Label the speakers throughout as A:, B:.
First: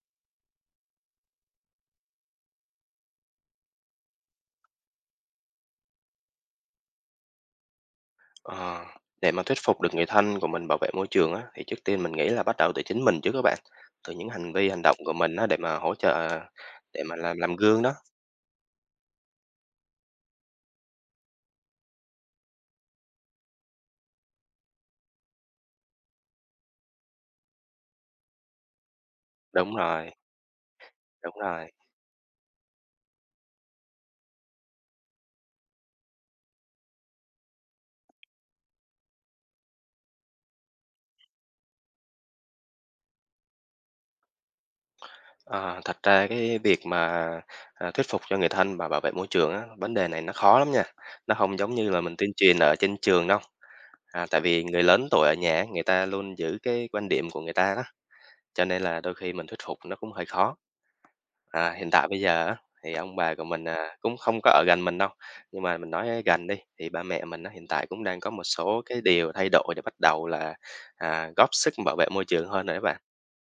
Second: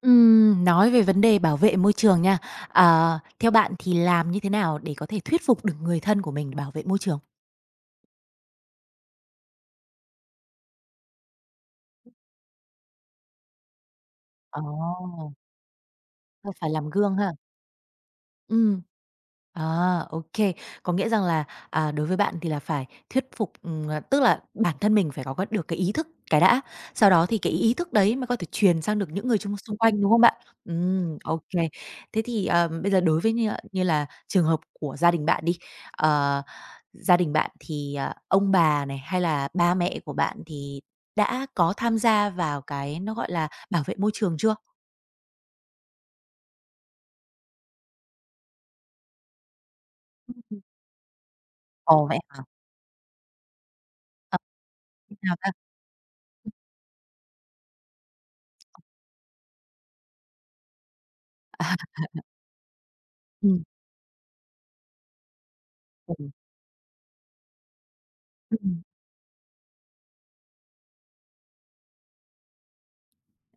A: Nói về vấn đề bảo vệ môi trường nha. Theo bạn thì làm như thế nào để có thể thuyết phục được người thân của mình bảo vệ môi trường?
B: Ờ, để mà thuyết phục được người thân của mình bảo vệ môi trường á, thì trước tiên mình nghĩ là bắt đầu từ chính mình chứ các bạn, từ những hành vi, hành động của
A: Ồ,
B: mình á, để mà hỗ trợ
A: ờ, phải làm
B: để
A: gương
B: mà
A: ha.
B: làm gương đó.
A: Ừm. À, ok. Có nghĩa rằng là, đối với bạn thì là phải thuyết phục, tức là bản thân mình phải có được cái ý thức cái đã, sau đó thì cái ý thức đấy mới có thể truyền sang được những người chung xung
B: Đúng
A: quanh, đúng
B: rồi,
A: không bạn?
B: đúng
A: Ok.
B: rồi.
A: Thế thì, bây giờ đối với như, như là trường hợp của gia đình bạn đi, ờ, gia đình bạn thì, ông bà này, hay là ba mẹ của bạn thì đã có tham gia vào cái nó, gọi là, bảo vệ môi trường chưa?
B: Ờ, thật ra cái việc mà, à, thuyết phục cho người thân và bảo vệ môi trường á, vấn đề này nó khó
A: Ừm.
B: lắm nha, nó không giống như là
A: Ồ,
B: mình
A: vậy
B: tuyên
A: hả?
B: truyền ở trên trường đâu. À,
A: Ờ,
B: tại vì người lớn
A: Như
B: tuổi ở
A: nào ta?
B: nhà người ta luôn giữ cái quan điểm của người ta đó, cho nên là đôi khi mình thuyết phục nó cũng hơi khó. À,
A: À,
B: hiện tại bây giờ á, thì ông bà của
A: ừm.
B: mình, à, cũng không có ở gần mình đâu, nhưng mà mình nói gần đi, thì ba mẹ mình á, hiện tại cũng đang có một số cái điều thay đổi để bắt đầu là, à, góp sức bảo vệ môi trường hơn rồi đó bạn.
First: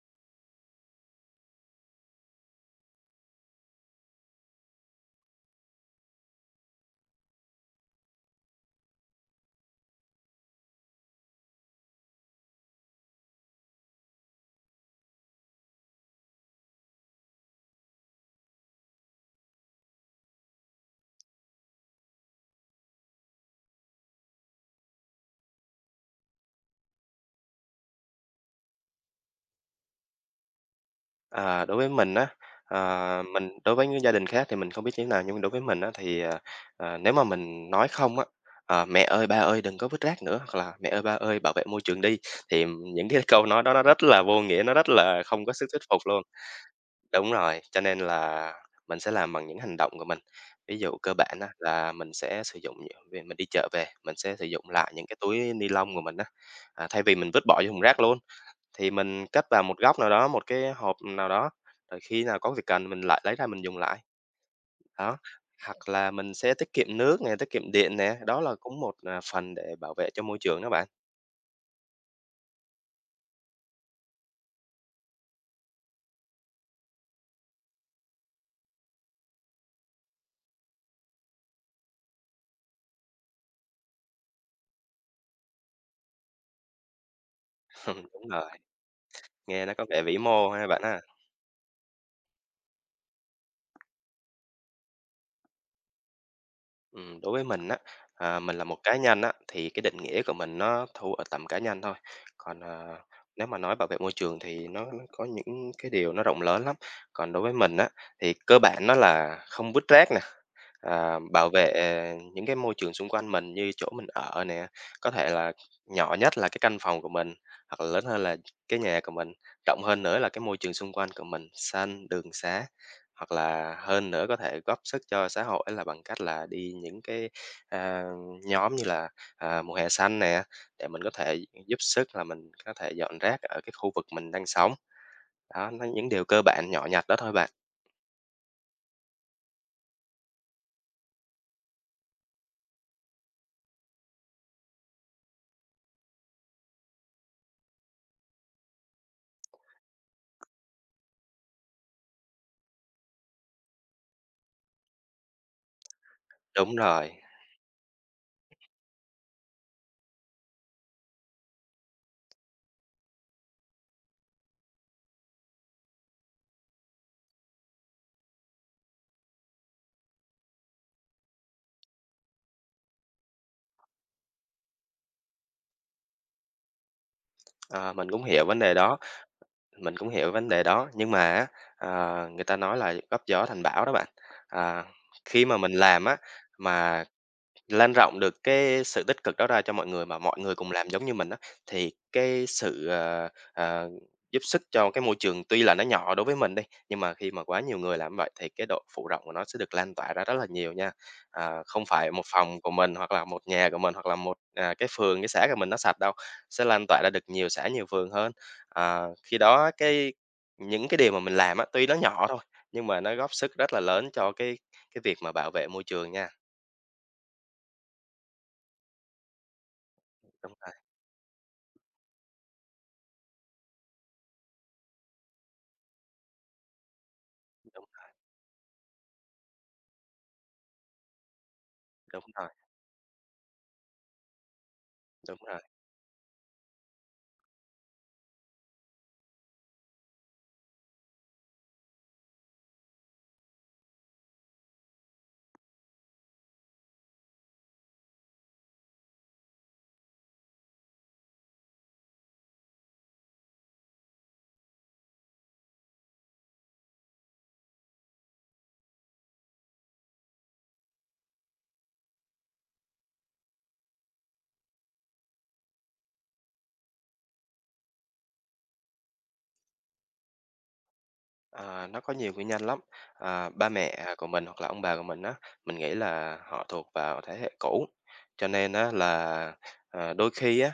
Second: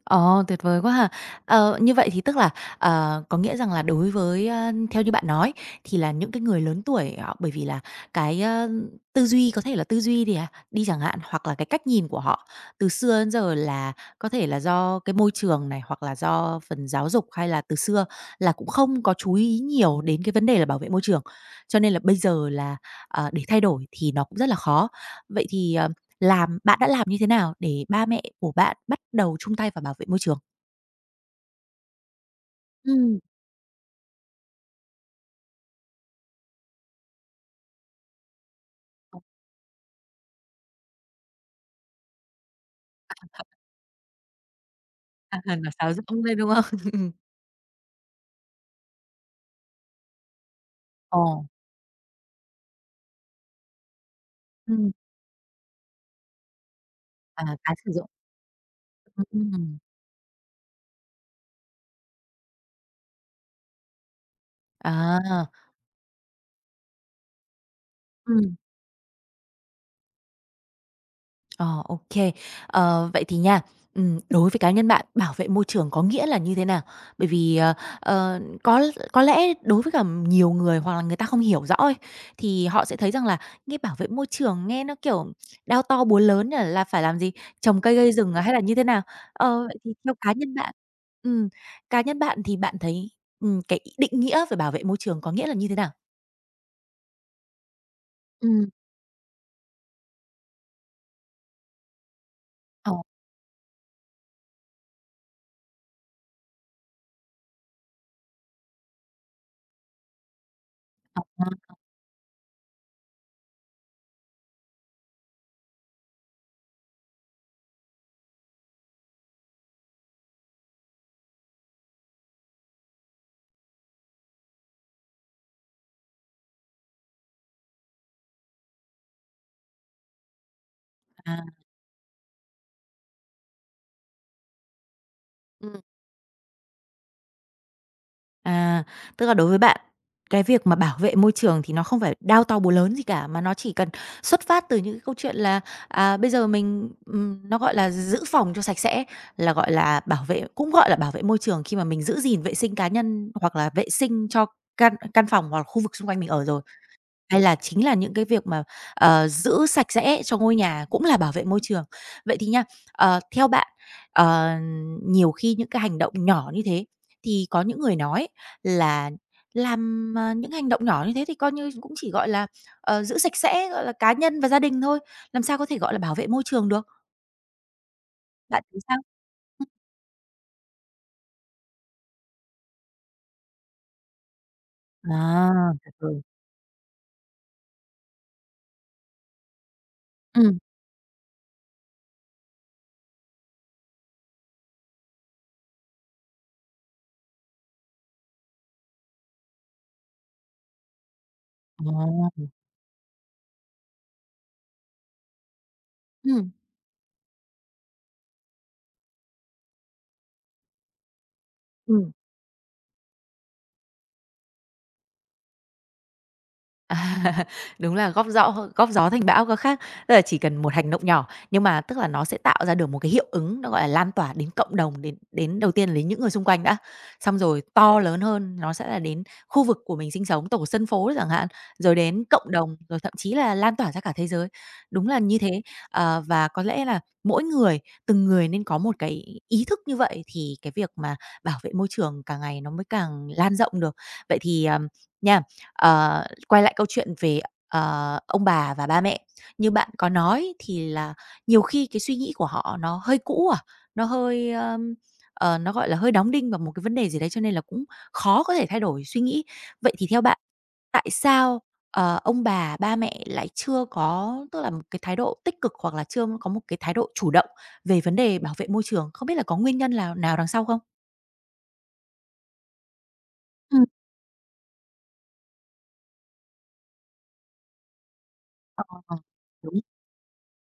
A: Ồ, tuyệt vời quá ha! Như vậy thì tức là, có nghĩa rằng là đối với, theo như bạn nói thì là những cái người lớn tuổi họ bởi vì là cái, tư duy có thể là tư duy thì đi chẳng hạn, hoặc là cái cách nhìn của họ từ xưa đến giờ là có thể là do cái môi trường này, hoặc là do phần giáo dục, hay là từ xưa là cũng không có chú ý nhiều đến cái vấn đề là bảo vệ môi trường. Cho nên là bây giờ là, để thay đổi thì nó cũng rất là khó. Vậy thì, làm bạn đã làm như thế nào để ba mẹ của bạn bắt đầu chung tay vào bảo vệ môi trường?
B: Ờ, đối với mình á,
A: Ừm.
B: ờ, mình đối với những gia đình khác thì mình không biết như thế nào, nhưng đối với mình á, thì, ờ, ờ, nếu mà mình nói không á, ờ, "Mẹ
A: Ờ.
B: ơi, ba ơi, đừng có vứt rác nữa", hoặc là "Mẹ ơi, ba ơi, bảo vệ môi trường đi", thì những cái câu nói đó nó rất là vô nghĩa, nó rất là
A: À,
B: không có
A: à,
B: sức
A: nó
B: thuyết
A: sáo
B: phục
A: rỗng
B: luôn.
A: đấy, đúng không?
B: Đúng rồi, cho nên là mình sẽ làm bằng những hành động của mình. Ví dụ cơ bản
A: Ồ.
B: á là mình sẽ sử dụng vì mình đi chợ về, mình sẽ sử dụng
A: Ừm.
B: lại những cái túi ni lông của mình á, à, thay vì mình
A: À,
B: vứt bỏ vô
A: tái
B: thùng
A: sử
B: rác
A: dụng.
B: luôn, thì mình cất vào
A: Ừm.
B: một góc nào đó, một cái hộp nào đó, rồi khi nào có việc cần mình lại lấy ra mình dùng lại, đó.
A: À.
B: Hoặc là mình sẽ tiết kiệm nước nè, tiết kiệm điện nè, đó
A: Ừm.
B: là cũng một, à, phần để bảo vệ cho môi trường đó bạn.
A: Ờ, ok. Vậy thì nha, đối với cá nhân bạn, bảo vệ môi trường có nghĩa là như thế nào? Bởi vì, có lẽ đối với cả nhiều người hoặc là người ta không hiểu rõ ấy, thì họ sẽ thấy rằng là nghe bảo vệ môi trường nghe nó, kiểu, đao to búa lớn là phải làm gì, trồng cây gây
B: Đúng
A: rừng,
B: rồi,
A: hay là như thế nào?
B: nghe nó
A: Vậy
B: có
A: thì
B: vẻ
A: theo
B: vĩ mô ha bạn ha.
A: ừm, cá nhân bạn thì bạn thấy, cái định nghĩa về bảo vệ môi trường có nghĩa là như thế nào?
B: Đối với mình á, à, mình là
A: Ừm.
B: một cá nhân á, thì cái định nghĩa của mình nó thu ở tầm cá nhân thôi. Còn,
A: Ờ,
B: à, nếu mà nói bảo vệ môi trường thì nó có những cái điều nó rộng lớn lắm. Còn đối với mình á, thì cơ bản nó là không vứt rác nè, à, bảo
A: à,
B: vệ à, những cái môi trường xung quanh mình như chỗ mình ở nè, có thể là nhỏ nhất là cái căn phòng của mình, hoặc là lớn hơn là cái nhà của mình, rộng hơn nữa là cái môi trường xung quanh của mình, xanh, đường xá, hoặc là hơn nữa có thể góp sức cho xã hội là bằng cách là đi những cái, à, nhóm như là, à, mùa hè xanh nè, để mình có thể
A: à,
B: giúp sức là mình có thể dọn rác ở cái khu vực mình đang sống. Đó, nó những điều cơ bản nhỏ nhặt đó thôi bạn.
A: À, Tức là đối với bạn, cái việc mà bảo vệ môi trường thì nó không phải đao to búa lớn gì cả, mà nó chỉ cần xuất phát từ những cái câu chuyện là, bây giờ mình, nó gọi là giữ phòng cho sạch sẽ, là, gọi là, bảo vệ cũng gọi là bảo vệ môi trường khi mà mình giữ gìn vệ sinh cá nhân hoặc là vệ sinh cho căn căn phòng hoặc là khu vực xung quanh mình ở rồi.
B: Đúng rồi,
A: Hay là chính là những cái việc mà, giữ sạch sẽ cho ngôi nhà cũng là bảo vệ môi trường. Vậy thì nha, theo bạn, ờ, nhiều khi những cái hành động nhỏ như thế thì có những người nói là làm, những hành động nhỏ như thế thì coi như cũng chỉ, gọi là, giữ sạch sẽ, gọi là, cá nhân và gia đình thôi, làm sao có thể gọi là bảo vệ môi trường được?
B: ờ, mình cũng hiểu vấn
A: Bạn
B: đề
A: thấy sao?
B: đó.
A: Ừ.
B: Mình cũng hiểu vấn đề đó, nhưng mà á, ờ, người ta nói là góp gió thành bão đó bạn. À, khi mà
A: À,
B: mình
A: tuyệt
B: làm á,
A: vời.
B: mà lan rộng được cái sự tích cực đó ra cho mọi người mà mọi người
A: Ừm.
B: cùng làm giống như mình á, thì cái sự, ờ, ờ, giúp sức cho cái môi trường tuy là nó nhỏ đối với mình đi, nhưng mà khi mà quá nhiều người làm vậy thì cái độ phủ rộng của nó sẽ được lan tỏa ra rất là nhiều nha. À, không phải một
A: Ồ.
B: phòng của mình hoặc là một nhà của mình hoặc là một, à, cái phường, cái xã của mình nó sạch đâu,
A: Ừm,
B: sẽ lan tỏa ra được nhiều xã, nhiều phường hơn. À, khi đó những cái điều mà mình làm á, tuy nó
A: ừm.
B: nhỏ thôi, nhưng mà nó góp sức rất là lớn cho cái việc mà bảo vệ môi trường nha.
A: À, đúng là góp gió thành bão có khác, tức là chỉ
B: Đúng
A: cần
B: rồi,
A: một hành động nhỏ, nhưng mà tức là nó sẽ tạo ra được một cái hiệu ứng nó, gọi là, lan tỏa đến cộng đồng, đến đến đầu tiên là đến những người xung quanh đã, xong rồi
B: đúng.
A: to lớn hơn nó sẽ là đến khu vực của mình sinh sống, tổ dân phố chẳng hạn, rồi đến
B: Đúng rồi,
A: cộng đồng, rồi thậm chí là lan tỏa ra cả thế giới. Đúng là như
B: đúng
A: thế,
B: rồi.
A: và có lẽ là mỗi người, từng người nên có một cái ý thức như vậy thì cái việc mà bảo vệ môi trường càng ngày nó mới càng lan rộng được. Vậy thì, nha. Quay lại câu chuyện về, ông bà và ba mẹ, như bạn có nói thì là nhiều khi cái suy nghĩ của họ nó hơi cũ à, nó hơi, nó, gọi là, hơi đóng đinh vào một cái vấn đề gì đấy, cho nên là cũng khó có thể thay đổi suy nghĩ. Vậy thì theo bạn, tại sao, ông bà, ba mẹ lại chưa có tức là một cái thái độ tích cực hoặc là chưa có một cái thái độ chủ động về vấn đề bảo vệ môi trường? Không biết là có nguyên nhân lào nào đằng sau không?
B: Ờ, nó có nhiều nguyên nhân lắm. À, ba
A: Ừm,
B: mẹ của mình hoặc là ông bà của mình á, mình nghĩ là họ thuộc vào thế hệ cũ, cho nên
A: ờ,
B: á
A: ờ,
B: là,
A: đúng,
B: ờ, đôi khi á,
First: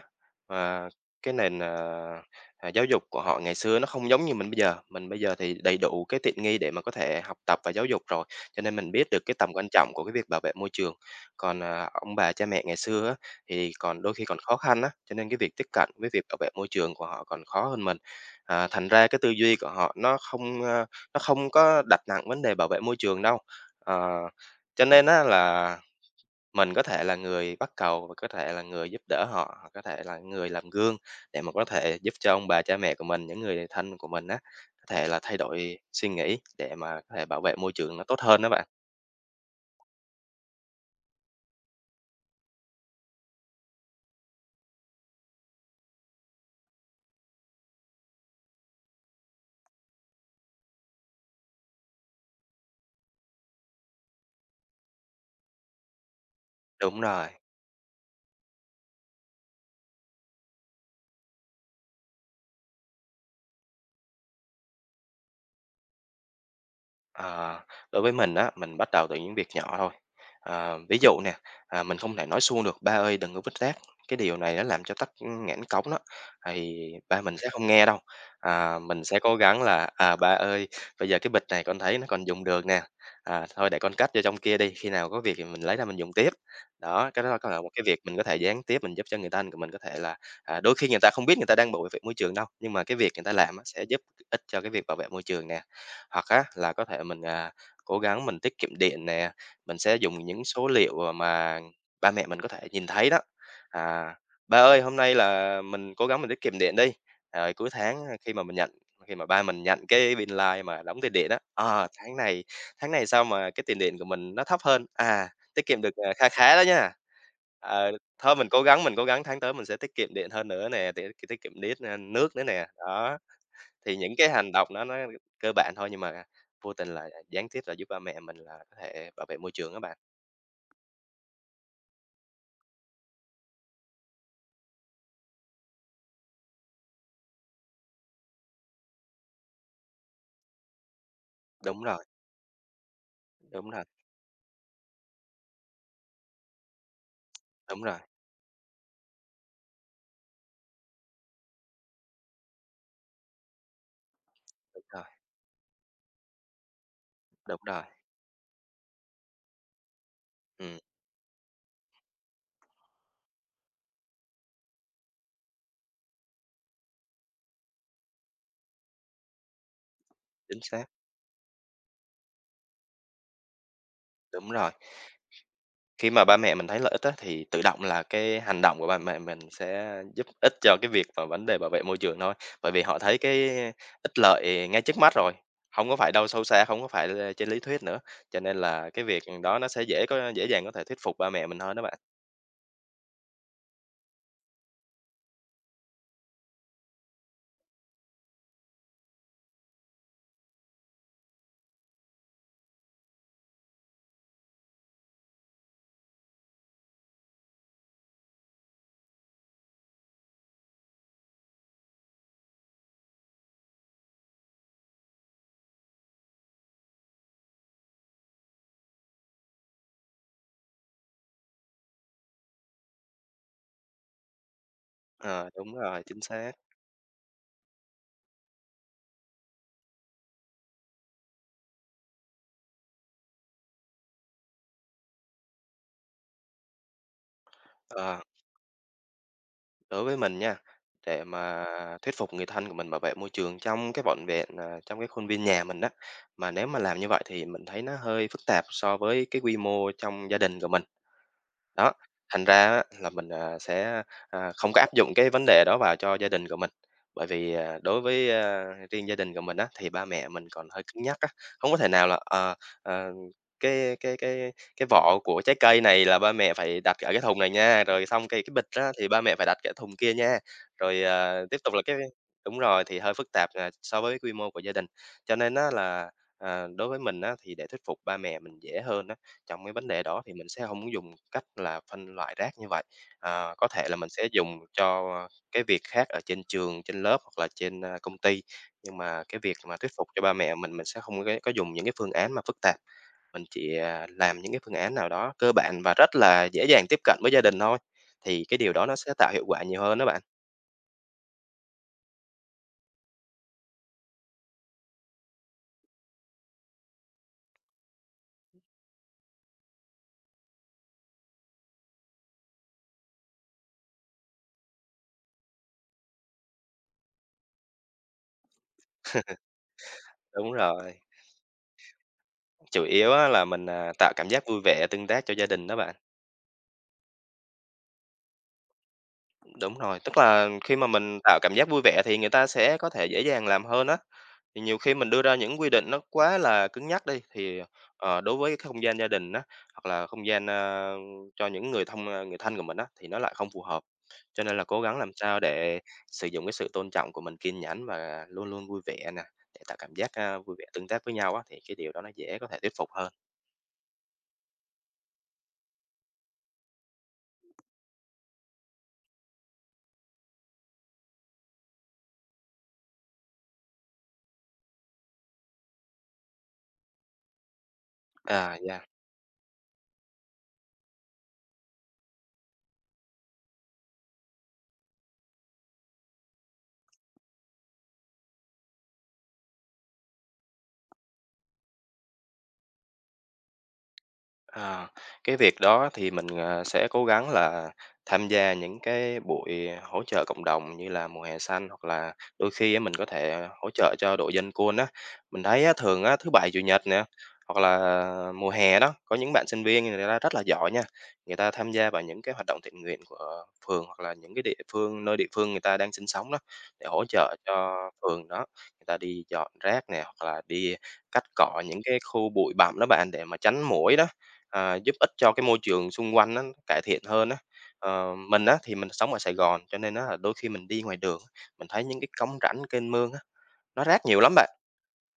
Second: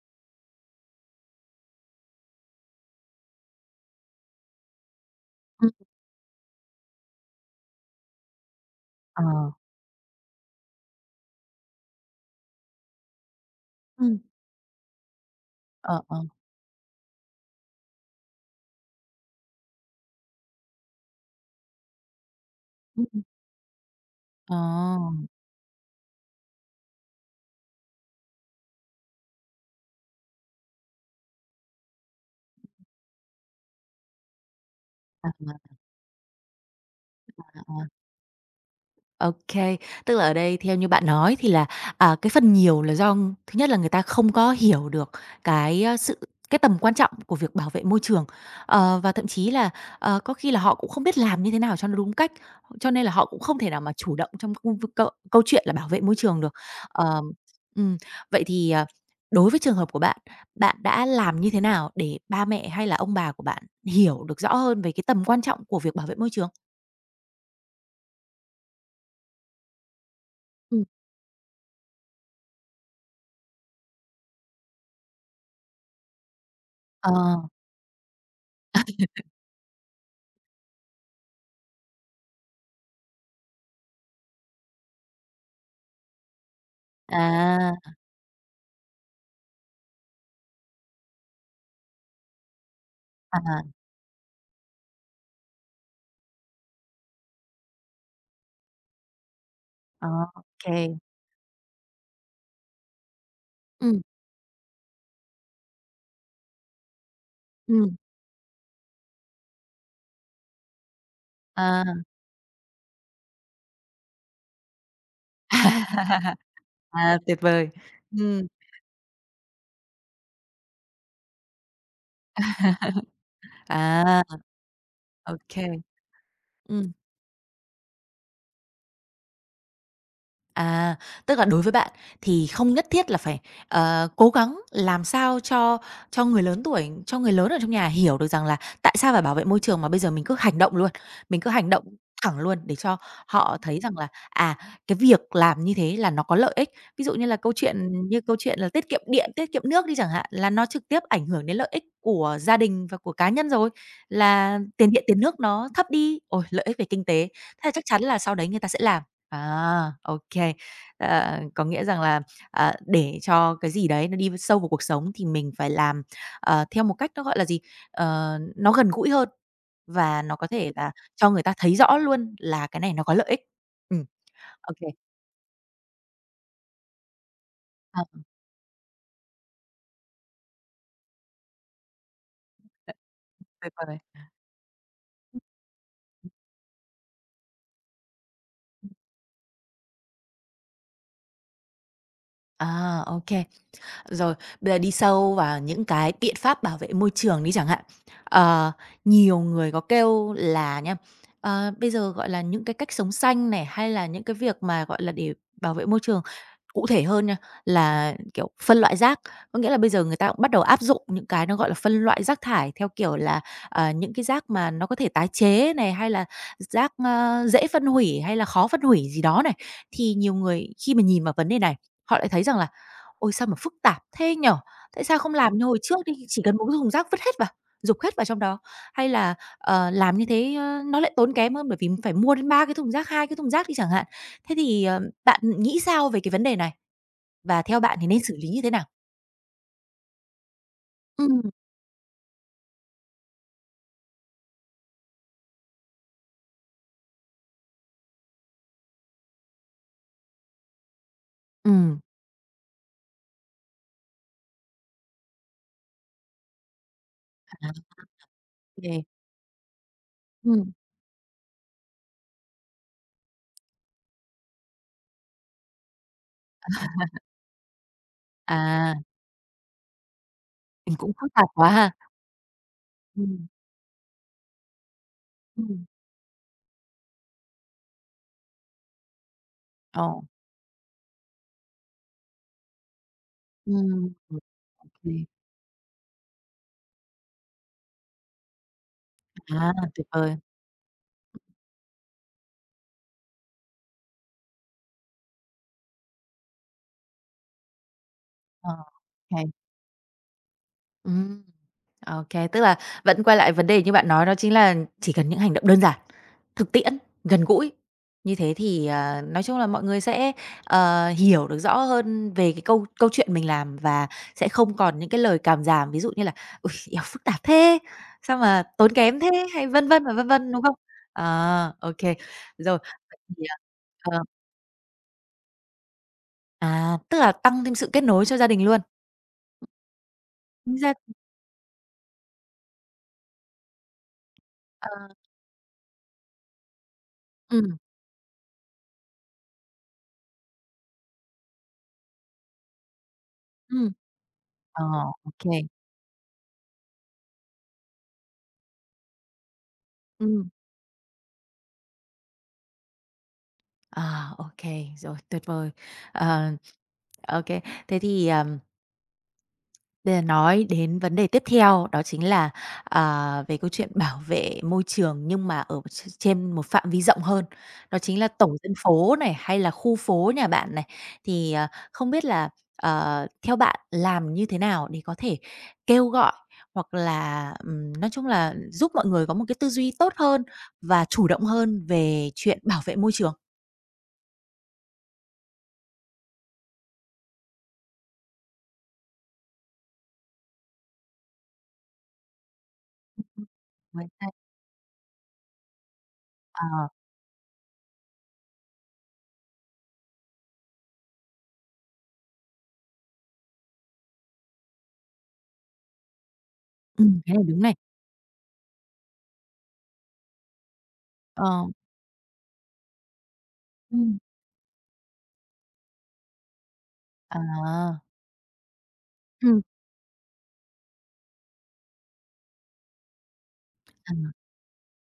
B: ờ, cái nền, ờ, à, giáo dục của họ ngày xưa nó không giống như mình bây giờ. Mình bây giờ thì
A: ừm.
B: đầy đủ cái tiện nghi để mà có thể học tập và giáo dục rồi, cho nên mình biết được
A: Ờ.
B: cái tầm quan trọng của cái việc bảo vệ môi trường. Còn, à, ông bà cha mẹ ngày xưa á, thì còn đôi
A: Ừm.
B: khi còn khó khăn á, cho nên cái việc tiếp cận
A: Ờ,
B: với
A: ờ.
B: việc bảo vệ môi trường của họ còn khó hơn mình. À, thành ra cái tư duy của họ nó không có đặt nặng vấn đề bảo vệ môi trường đâu. Ờ,
A: Ờ,
B: cho nên á là mình có thể là người bắt cầu và có thể là người giúp đỡ họ, hoặc có thể là người làm gương để mà có thể giúp cho ông bà cha mẹ của mình, những người thân của mình á, có thể là
A: à, à,
B: thay đổi suy nghĩ để mà có thể bảo vệ
A: à,
B: môi
A: à.
B: trường nó tốt hơn đó bạn.
A: Ô, tức là ở đây theo như bạn nói thì là, cái phần nhiều là do thứ nhất là người ta không có hiểu được cái, sự cái tầm quan trọng của việc bảo vệ môi trường, và thậm chí là, có khi là họ cũng không biết làm như thế nào cho nó đúng cách, cho nên là họ cũng không thể nào mà chủ động trong công câu câu chuyện là bảo vệ môi trường được.
B: Đúng
A: Ờm,
B: rồi.
A: ừm, Vậy thì, đối với trường hợp của bạn, bạn đã làm như thế nào để ba mẹ hay là ông bà của bạn hiểu được rõ hơn về cái tầm quan trọng của việc bảo vệ môi trường?
B: Ờ, đối với mình á, mình bắt đầu từ những việc nhỏ thôi. Ờ, ví dụ nè, à, mình không thể nói suông được: "Ba ơi, đừng có vứt rác." Cái điều này nó làm cho tắc nghẽn cống đó, thì
A: Ờ,
B: ba mình sẽ không nghe đâu. À, mình sẽ cố gắng là "À, ba ơi, bây giờ cái bịch này con thấy nó còn dùng được nè, à, thôi để con cất vô trong kia đi, khi nào có việc thì mình lấy ra mình dùng tiếp." Đó, cái đó có là một
A: à,
B: cái việc mình có thể gián tiếp mình giúp cho người ta, mình có thể là à, đôi khi người ta không biết người ta đang bảo vệ môi trường đâu, nhưng mà cái việc người ta làm á,
A: à,
B: sẽ giúp ích cho cái việc bảo vệ môi trường nè. Hoặc á là có thể mình, à, cố gắng mình tiết kiệm điện nè, mình sẽ
A: ờ,
B: dùng
A: ô
B: những số
A: kê.
B: liệu, ờ, mà ba mẹ mình có thể nhìn thấy đó.
A: Ừm,
B: À, "Ba ơi, hôm nay là mình cố gắng mình tiết kiệm điện đi." Rồi cuối
A: ừm,
B: tháng à, khi mà ba mình nhận cái bill line mà đóng tiền điện đó
A: à.
B: "Ờ, tháng này sao mà cái tiền điện của mình nó thấp hơn? À, tiết kiệm được, ờ, kha khá đó nha.
A: À, tuyệt vời.
B: Ờ, thôi
A: Ừm,
B: mình cố gắng tháng tới mình sẽ tiết kiệm điện hơn nữa nè, tiết tiết kiệm điện nước nữa nè." Đó. Thì những
A: à,
B: cái hành động đó nó
A: ô.
B: cơ bản thôi nhưng mà à, vô tình
A: Ừm.
B: là gián tiếp là giúp ba mẹ mình là có thể bảo vệ môi trường á bạn.
A: À, tức là đối với bạn thì không nhất thiết là phải, cố gắng làm sao cho người lớn tuổi, cho người lớn ở trong nhà hiểu được rằng là tại sao phải bảo vệ môi trường mà bây giờ mình cứ hành động luôn, mình cứ hành động
B: Đúng rồi,
A: thẳng luôn để cho họ
B: đúng
A: thấy
B: rồi,
A: rằng là, cái việc làm như thế là nó có lợi ích. Ví dụ như là câu chuyện
B: đúng rồi,
A: như câu chuyện là tiết kiệm điện, tiết kiệm nước đi chẳng hạn, là nó trực tiếp ảnh hưởng đến lợi ích của gia đình và của cá nhân rồi, là
B: đúng
A: tiền điện,
B: rồi,
A: tiền nước nó thấp đi, ôi, lợi ích về kinh tế,
B: đúng
A: thế là chắc
B: rồi.
A: chắn là sau đấy người ta sẽ làm. À, ok.
B: Ừm,
A: Có nghĩa rằng là, để cho cái gì đấy nó đi sâu vào cuộc sống thì mình phải làm, theo một cách nó, gọi là gì, nó gần gũi hơn và nó có
B: chính
A: thể
B: xác,
A: là cho người ta thấy rõ luôn là cái này nó có lợi ích. Ừ,
B: đúng rồi.
A: ok.
B: Khi mà ba mẹ mình thấy lợi ích á, thì tự động
A: À,
B: là cái hành động của ba mẹ mình sẽ giúp ích cho cái việc và vấn đề bảo vệ môi trường thôi. Bởi vì họ thấy cái
A: tuyệt vời.
B: ích lợi ngay trước mắt rồi, không có phải đâu sâu xa, không có phải là trên lý thuyết nữa, cho nên là cái việc đó nó sẽ dễ dàng có thể thuyết phục ba mẹ mình hơn đó bạn.
A: À, ô. Rồi, bây giờ đi sâu vào những cái biện pháp bảo vệ môi trường đi chẳng hạn. Ờ, Nhiều người có kêu là nha, bây giờ, gọi là, những cái cách sống xanh này, hay là những cái việc mà, gọi là, để bảo vệ môi trường, cụ thể hơn nha, là, kiểu, phân loại rác. Có nghĩa là bây giờ người ta cũng bắt đầu áp dụng những cái nó, gọi là, phân loại rác thải theo kiểu là, những cái rác mà nó có thể tái chế này, hay là rác, dễ phân hủy hay là khó phân hủy gì đó này. Thì nhiều người khi mà nhìn vào vấn đề này, họ lại thấy rằng là: "Ôi, sao mà phức tạp thế nhỉ? Tại sao không
B: Ờ,
A: làm như
B: đúng
A: hồi trước
B: rồi,
A: đi,
B: chính
A: chỉ
B: xác.
A: cần một cái thùng rác vứt hết vào, dục hết vào trong đó? Hay là, làm như thế, nó lại tốn kém hơn bởi vì phải mua đến 3 cái thùng rác, 2 cái thùng rác đi chẳng hạn." Thế thì, bạn nghĩ sao về cái vấn đề này? Và theo bạn thì nên
B: Ờ.
A: xử lý như thế nào?
B: Đối với mình nha, để
A: Ừm,
B: mà thuyết phục người thân của mình bảo vệ môi trường trong cái vỏn vẹn, à, trong cái khuôn viên nhà mình đó mà nếu mà làm như vậy thì mình thấy nó hơi phức tạp so với cái quy mô trong gia đình của mình. Đó,
A: Ừm,
B: thành ra á là mình, à, sẽ, à, không có áp dụng cái vấn đề đó vào cho gia đình của mình. Bởi vì,
A: à,
B: à, đối với,
A: ô kê.
B: riêng gia đình của mình á, thì ba mẹ mình còn
A: Ừm.
B: hơi cứng nhắc á, không có thể nào là, ờ, ờ, cái cái cái cái vỏ của trái cây này là ba mẹ phải đặt ở cái thùng này nha, rồi xong cái bịch á
A: À,
B: thì ba mẹ phải đặt ở thùng kia nha.
A: mình
B: Rồi,
A: cũng phức
B: à,
A: tạp
B: tiếp
A: quá
B: tục là
A: ha.
B: cái đúng rồi, thì hơi phức
A: Ừm,
B: tạp, à, so với quy mô của gia đình. Cho nên á
A: Ừm.
B: là, đối với mình á thì để thuyết phục ba mẹ mình dễ hơn á, trong cái vấn đề
A: Ồ.
B: đó thì mình sẽ không có dùng cách là phân loại rác như vậy. Có thể là
A: Ừm.
B: mình sẽ
A: Ô
B: dùng cho
A: kê.
B: cái việc khác ở trên trường, trên lớp hoặc là trên, công ty, nhưng mà cái việc
A: À,
B: mà thuyết
A: tuyệt
B: phục cho ba
A: vời.
B: mẹ mình sẽ không có dùng những cái phương án mà phức tạp. Mình chỉ, làm những cái phương án nào đó cơ bản và rất là dễ dàng tiếp cận với gia đình thôi, thì cái điều
A: Ờ,
B: đó nó sẽ tạo hiệu
A: hay.
B: quả nhiều hơn đó bạn.
A: Ừm. Ô, tức là vẫn quay lại vấn đề như bạn nói đó chính là chỉ cần những hành động đơn giản, thực tiễn, gần gũi. Như thế thì, nói chung là mọi người sẽ, hiểu được rõ hơn về cái câu câu chuyện mình làm và sẽ không còn những cái lời càm ràm, ví dụ như là "Ôi, eo, phức tạp thế, sao mà tốn kém thế?" hay vân vân và vân
B: Đúng
A: vân, đúng không?
B: rồi.
A: Ờ, ô. Rồi,
B: Chủ yếu
A: vậy
B: á
A: thì,
B: là mình, tạo
A: ờ, ờ,
B: cảm giác vui vẻ, tương tác cho gia đình đó bạn.
A: tức là tăng thêm sự kết nối cho gia đình luôn.
B: Đúng rồi, tức là
A: Chính
B: khi mà
A: ra.
B: mình tạo cảm giác vui vẻ thì người ta sẽ có thể dễ dàng làm hơn á. Thì nhiều
A: Ờ.
B: khi mình đưa ra những quy định nó quá là cứng nhắc đi, thì,
A: Ừm.
B: đối với cái không gian gia đình á, hoặc là không gian, cho những người người thân của mình á, thì nó lại không phù hợp.
A: Ừm.
B: Cho nên là cố
A: Ờ.
B: gắng làm
A: Ô.
B: sao để sử dụng cái sự tôn trọng của mình, kiên nhẫn và luôn luôn vui vẻ nè, để tạo cảm giác,
A: Ừm.
B: vui vẻ tương tác với nhau á, thì cái điều đó nó dễ có thể thuyết phục hơn.
A: À, ok rồi, tuyệt vời. Ờ, ô Thế thì, bây giờ nói đến vấn đề tiếp theo đó chính là, về câu chuyện bảo vệ môi trường nhưng mà ở trên một phạm vi rộng hơn, đó chính là tổ
B: À,
A: dân
B: yeah.
A: phố này, hay là khu phố nhà bạn này. Thì, không biết là, theo bạn làm như thế nào để có thể kêu gọi hoặc là, nói chung là giúp mọi người có một cái tư duy tốt hơn và chủ động hơn về chuyện bảo vệ môi trường?
B: À, cái việc đó thì mình, sẽ cố gắng là tham gia những cái buổi hỗ trợ cộng đồng như là mùa hè xanh, hoặc là đôi khi á mình có
A: Ừm,
B: thể hỗ trợ
A: ngoài
B: cho
A: ra.
B: đội dân quân á. Mình thấy á, thường á, thứ Bảy, Chủ
A: Ờ,
B: nhật nè, hoặc là mùa hè đó, có những bạn sinh viên người ta rất là giỏi nha, người ta tham gia vào những cái hoạt động thiện nguyện của phường hoặc là những cái địa phương nơi địa phương người ta đang sinh sống đó, để hỗ
A: cái
B: trợ
A: này đúng này.
B: cho phường đó. Người ta đi dọn rác nè, hoặc là đi cắt
A: Ờ.
B: cỏ những cái khu bụi bặm đó bạn, để mà tránh muỗi đó.
A: Ừm.
B: Giúp ích cho cái môi trường xung quanh nó cải thiện hơn á.
A: À.
B: Mình á thì mình sống ở Sài
A: Ừm.
B: Gòn, cho nên á là đôi khi mình đi ngoài đường, mình thấy những cái cống rãnh, kênh mương á, nó rác
A: à,
B: nhiều lắm bạn.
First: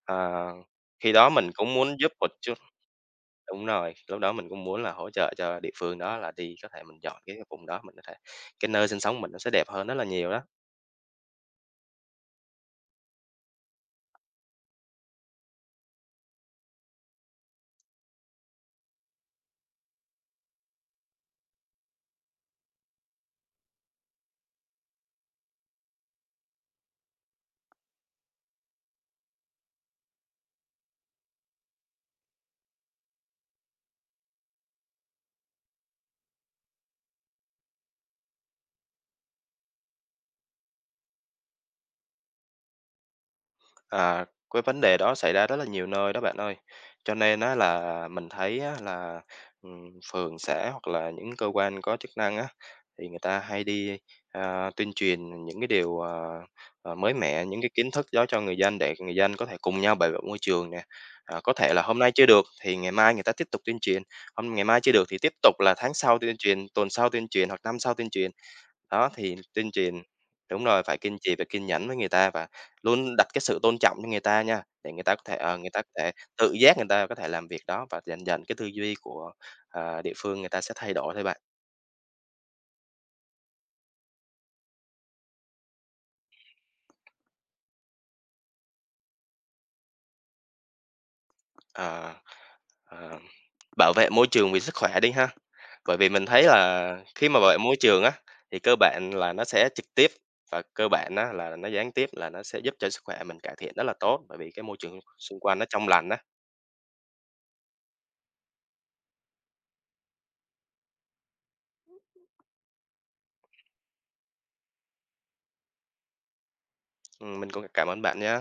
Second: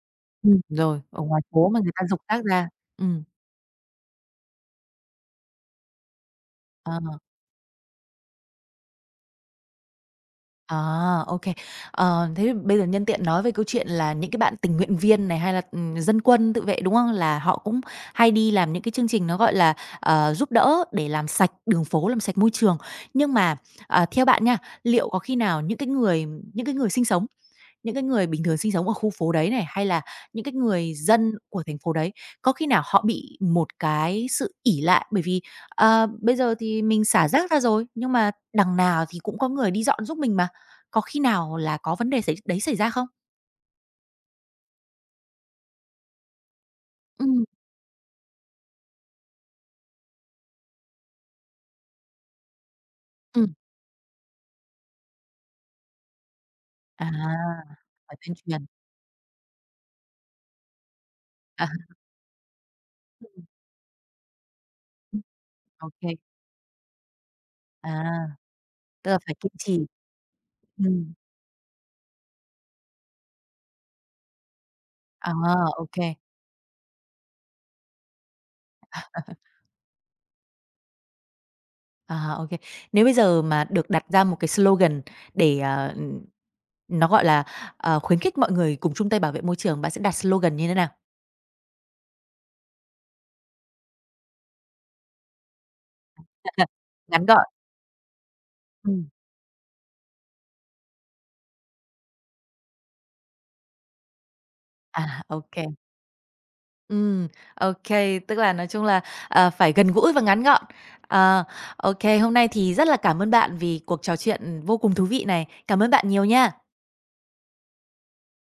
B: Ờ,
A: Rồi,
B: Khi
A: ở
B: đó
A: ngoài
B: mình
A: phố
B: cũng
A: mà người
B: muốn
A: ta
B: giúp
A: giục
B: một
A: rác
B: chút
A: ra. Ừm,
B: đúng rồi, lúc đó mình cũng muốn là hỗ trợ cho địa phương đó là đi có thể
A: ờ,
B: mình dọn cái vùng đó, mình có thể cái nơi sinh sống mình nó sẽ đẹp hơn rất là nhiều đó.
A: à, ô kê. Thế thì bây giờ nhân tiện nói về câu chuyện là những cái bạn tình nguyện viên này, hay là, dân quân tự vệ, đúng không? Là họ cũng hay đi làm những cái chương trình nó, gọi là, giúp đỡ để làm sạch đường phố, làm sạch môi trường. Nhưng mà, theo bạn nha, liệu có khi nào những cái người sinh sống. Những cái người bình thường sinh sống ở khu phố đấy này, hay là những cái người dân của thành phố đấy, có khi nào họ bị một cái sự ỷ lại bởi vì, bây giờ thì mình xả rác ra rồi, nhưng mà đằng nào thì cũng có người đi dọn giúp mình mà, có khi nào là có vấn đề xảy ra không?
B: À, cái vấn đề đó xảy ra rất là nhiều nơi đó bạn ơi. Cho nên
A: Ừm,
B: á là mình thấy á là, phường xã hoặc là những cơ quan có chức năng á, thì người ta
A: ừm,
B: hay đi, tuyên truyền những cái điều,
A: à,
B: mới mẻ, những cái kiến thức
A: phải
B: đó
A: tuyên
B: cho người
A: truyền,
B: dân để người dân có thể cùng nhau bảo vệ môi trường nè. Có
A: à,
B: thể là hôm nay chưa được thì ngày mai người ta
A: ừm,
B: tiếp tục tuyên truyền, hôm ngày mai chưa được thì
A: ừm,
B: tiếp tục là
A: ô
B: tháng
A: kê,
B: sau tuyên truyền, tuần sau tuyên truyền hoặc năm
A: à,
B: sau tuyên truyền.
A: tức
B: Đó,
A: là phải
B: thì
A: kiên
B: tuyên
A: trì,
B: truyền đúng rồi, phải
A: ừm,
B: kiên trì và kiên nhẫn với người ta và luôn đặt cái sự tôn trọng cho người ta nha, để người ta có
A: à,
B: thể, người ta
A: ô
B: có
A: kê.
B: thể tự giác người ta có thể làm việc đó và dần dần cái tư duy của, địa phương người ta sẽ thay đổi thôi bạn.
A: À, ok. Nếu bây giờ mà được đặt ra một cái slogan để, nó, gọi là, khuyến khích mọi người cùng chung tay bảo vệ môi trường, bạn sẽ đặt slogan như thế nào?
B: Ờ, ờ, Bảo vệ môi trường vì sức khỏe đi ha, bởi vì mình thấy là
A: Ngắn
B: khi mà
A: gọn,
B: bảo vệ môi trường á, thì cơ
A: ừm.
B: bản là nó sẽ trực tiếp và cơ bản á là nó gián tiếp là nó sẽ giúp cho sức khỏe mình cải thiện rất là tốt, bởi vì cái môi trường
A: À,
B: xung
A: ô
B: quanh
A: kê.
B: nó trong lành á.
A: Ừm, ok. Tức là nói chung là, phải gần gũi và ngắn gọn. Ờ, ok, hôm nay thì rất là cảm ơn bạn vì cuộc trò chuyện vô cùng thú vị này. Cảm ơn bạn nhiều nha.
B: Mình cũng cảm ơn bạn nhé.